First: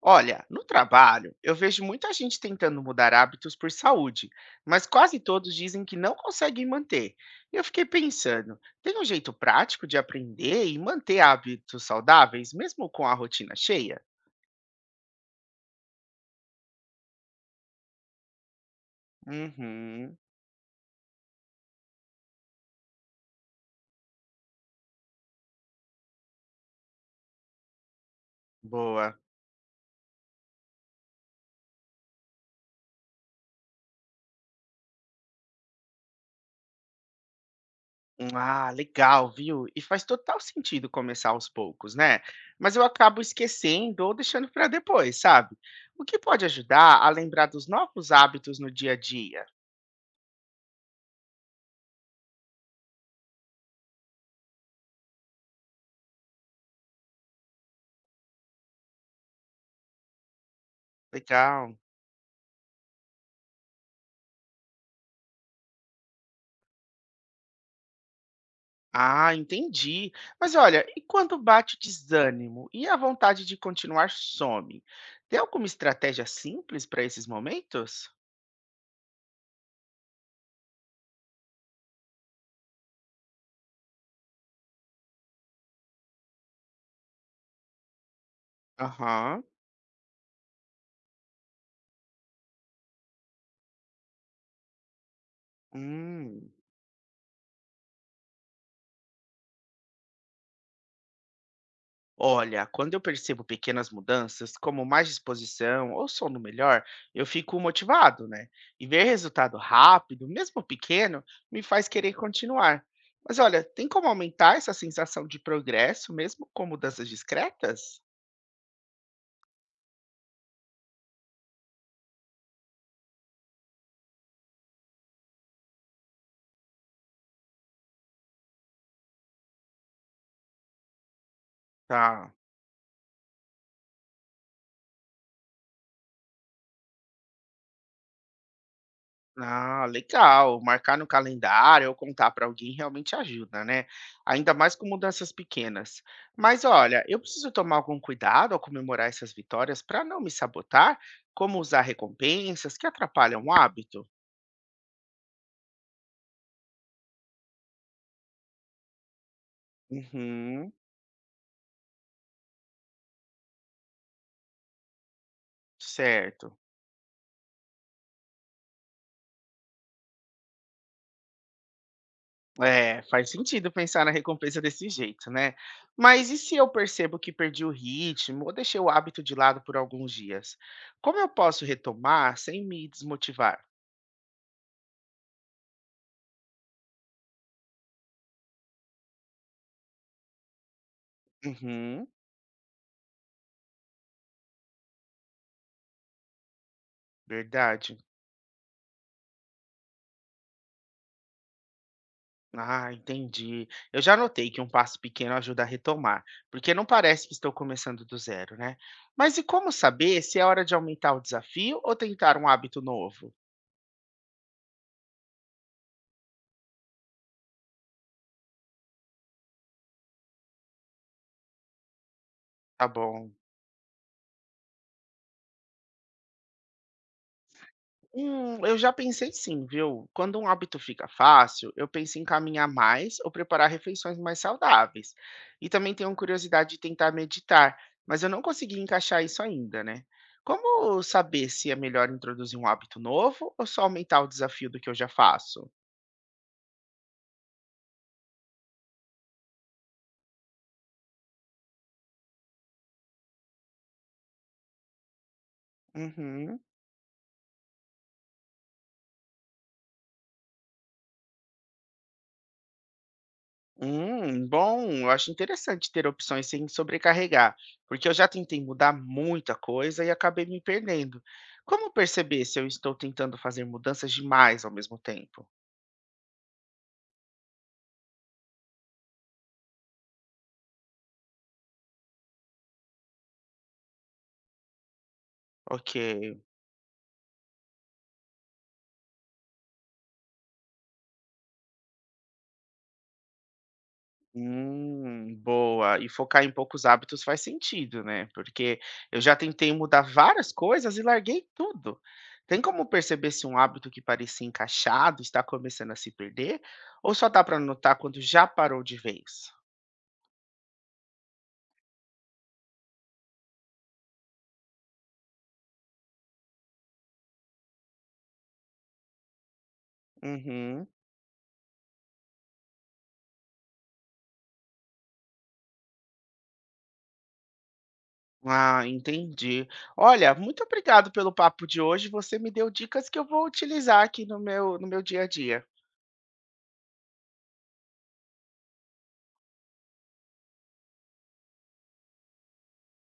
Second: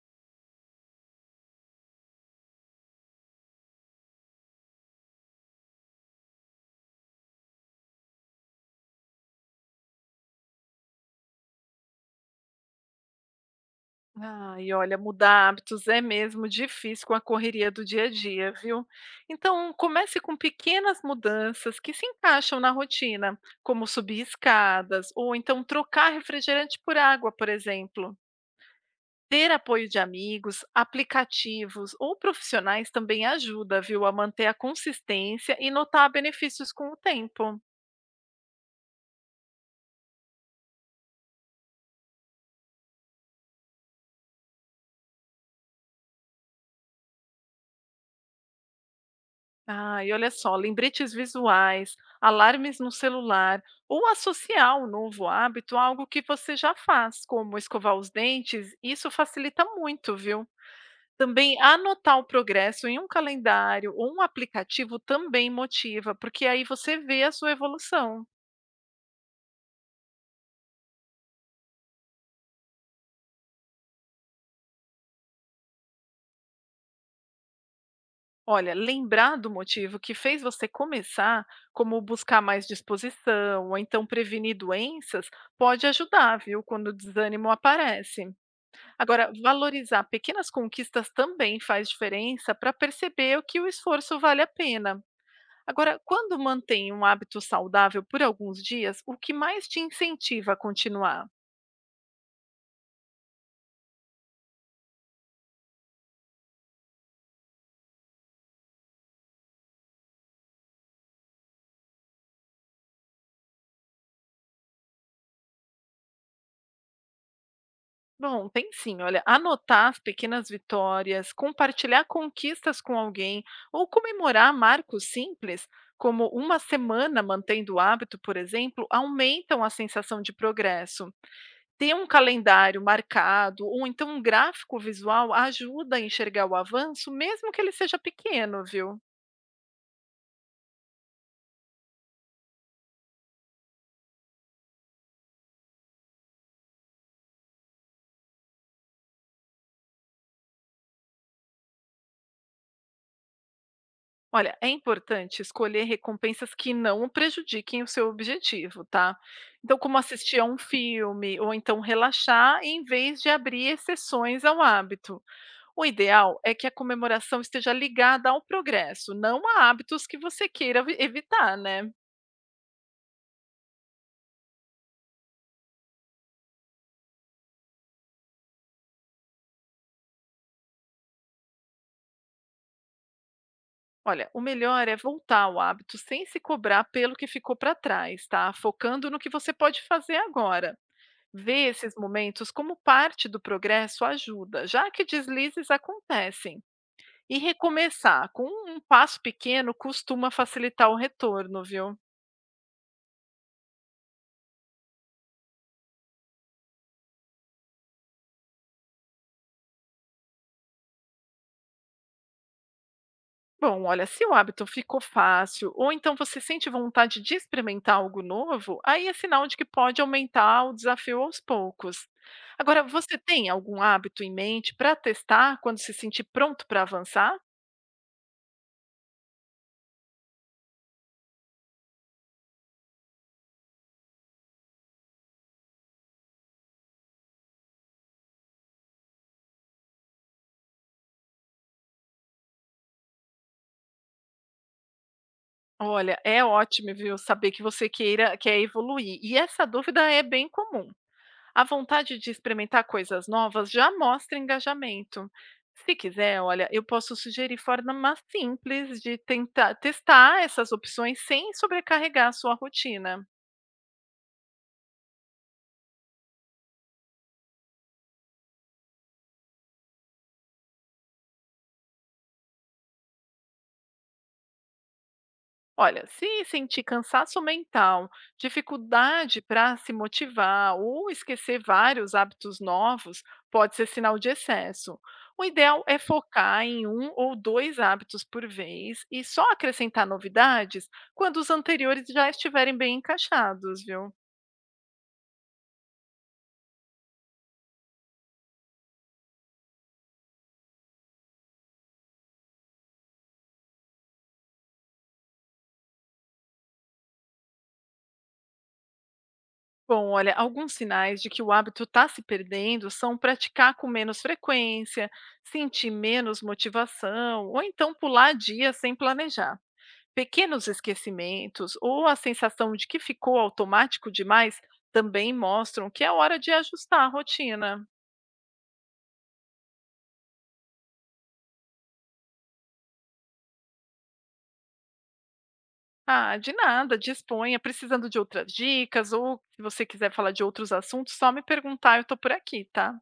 Olha, no trabalho, eu vejo muita gente tentando mudar hábitos por saúde, mas quase todos dizem que não conseguem manter. E eu fiquei pensando, tem um jeito prático de aprender e manter hábitos saudáveis, mesmo com a rotina cheia? E olha, mudar hábitos é mesmo difícil com a correria do dia a dia, viu? Então, Uhum. comece com pequenas mudanças que se encaixam na rotina, como subir escadas ou então trocar refrigerante por água, por exemplo. Boa. Ter apoio de amigos, aplicativos ou profissionais também ajuda, viu, a manter a consistência e notar benefícios com o tempo. Ah, legal, viu? E faz total sentido começar aos poucos, né? Mas eu acabo esquecendo ou deixando para depois, sabe? O que pode ajudar a lembrar dos novos hábitos no dia a dia? Ah, e olha só, lembretes visuais, alarmes no celular, ou associar o novo hábito a algo que você já faz, como escovar os dentes, isso facilita muito, viu? Também Legal. anotar o progresso em um calendário ou um aplicativo também motiva, porque aí você vê a sua evolução. Ah, entendi. Mas olha, e quando bate o desânimo e a vontade de continuar some? Tem alguma estratégia simples para esses momentos? Olha, lembrar do motivo que fez você começar, como buscar mais disposição, ou então prevenir doenças, pode ajudar, viu, quando o desânimo aparece. Agora, Aham. valorizar pequenas conquistas também faz diferença para perceber o que o esforço vale a pena. Agora, quando Hum. mantém um hábito saudável por alguns dias, o que mais te incentiva a continuar? Olha, quando eu percebo pequenas mudanças, como mais disposição ou sono melhor, eu fico motivado, né? E ver resultado rápido, mesmo pequeno, me faz querer continuar. Mas olha, tem como aumentar essa sensação de progresso, mesmo com mudanças discretas? Bom, tem sim, olha, anotar as pequenas vitórias, compartilhar conquistas com alguém ou comemorar marcos simples, como uma semana mantendo o hábito, por exemplo, aumentam a sensação de progresso. Ter um Tá. calendário marcado ou então um gráfico visual ajuda a enxergar o avanço, mesmo que ele seja pequeno, viu? Ah, legal. Marcar no calendário ou contar para alguém realmente ajuda, né? Ainda mais com mudanças pequenas. Mas olha, eu preciso tomar algum cuidado ao comemorar essas vitórias para não me sabotar, como usar recompensas que atrapalham o hábito. Olha, é importante escolher recompensas que não prejudiquem o seu objetivo, tá? Então, como assistir a um Uhum. filme ou então relaxar em vez de abrir exceções ao hábito. O ideal é Certo. que a comemoração esteja ligada ao progresso, não a hábitos que você queira evitar, né? É, faz sentido pensar na recompensa desse jeito, né? Mas e se eu percebo que perdi o ritmo ou deixei o hábito de lado por alguns dias? Como eu posso retomar sem me desmotivar? Olha, o melhor é voltar ao hábito sem se cobrar pelo que ficou para trás, tá? Focando no que você pode fazer agora. Ver esses Uhum. momentos como parte do progresso ajuda, já que deslizes acontecem. E Verdade. recomeçar com um passo pequeno costuma facilitar o retorno, viu? Ah, entendi. Eu já notei que um passo pequeno ajuda a retomar, porque não parece que estou começando do zero, né? Mas e como saber se é hora de aumentar o desafio ou tentar um hábito novo? Bom, olha, se o hábito ficou fácil ou então você sente vontade de experimentar algo novo, aí é sinal de que pode aumentar o desafio aos poucos. Agora, Tá você bom. tem algum hábito em mente para testar quando se sentir pronto para avançar? Eu já pensei sim, viu? Quando um hábito fica fácil, eu penso em caminhar mais ou preparar refeições mais saudáveis. E também tenho curiosidade de tentar meditar, mas eu não consegui encaixar isso ainda, né? Como saber se é melhor introduzir um hábito novo ou só aumentar o desafio do que eu já faço? Olha, é ótimo, viu, saber que você queira quer evoluir. E essa dúvida é bem comum. A vontade de experimentar coisas novas já mostra engajamento. Se quiser, Uhum. olha, eu posso sugerir formas simples de tentar testar essas opções sem sobrecarregar a sua rotina. Bom, eu acho interessante ter opções sem sobrecarregar, porque eu já tentei mudar muita coisa e acabei me perdendo. Como perceber se eu estou tentando fazer mudanças demais ao mesmo tempo? Olha, se sentir cansaço mental, dificuldade para se motivar ou esquecer vários hábitos novos, pode ser sinal de excesso. O ideal Ok, é focar em um ou dois hábitos por vez e só acrescentar novidades quando os anteriores já estiverem bem encaixados, viu? Boa. E focar em poucos hábitos faz sentido, né? Porque eu já tentei mudar várias coisas e larguei tudo. Tem como perceber se um hábito que parecia encaixado está começando a se perder? Ou só dá para notar quando já parou de vez? Bom, olha, alguns sinais de que o hábito está se perdendo são praticar com menos frequência, sentir menos motivação ou então pular dias sem planejar. Pequenos Uhum. esquecimentos ou a sensação de que ficou automático demais também mostram que é hora de ajustar a rotina. Ah, entendi. Olha, muito obrigado pelo papo de hoje. Você me deu dicas que eu vou utilizar aqui no meu dia a dia. Ah, de nada, disponha. Precisando de outras dicas ou se você quiser falar de outros assuntos, só me perguntar, eu tô por aqui, tá?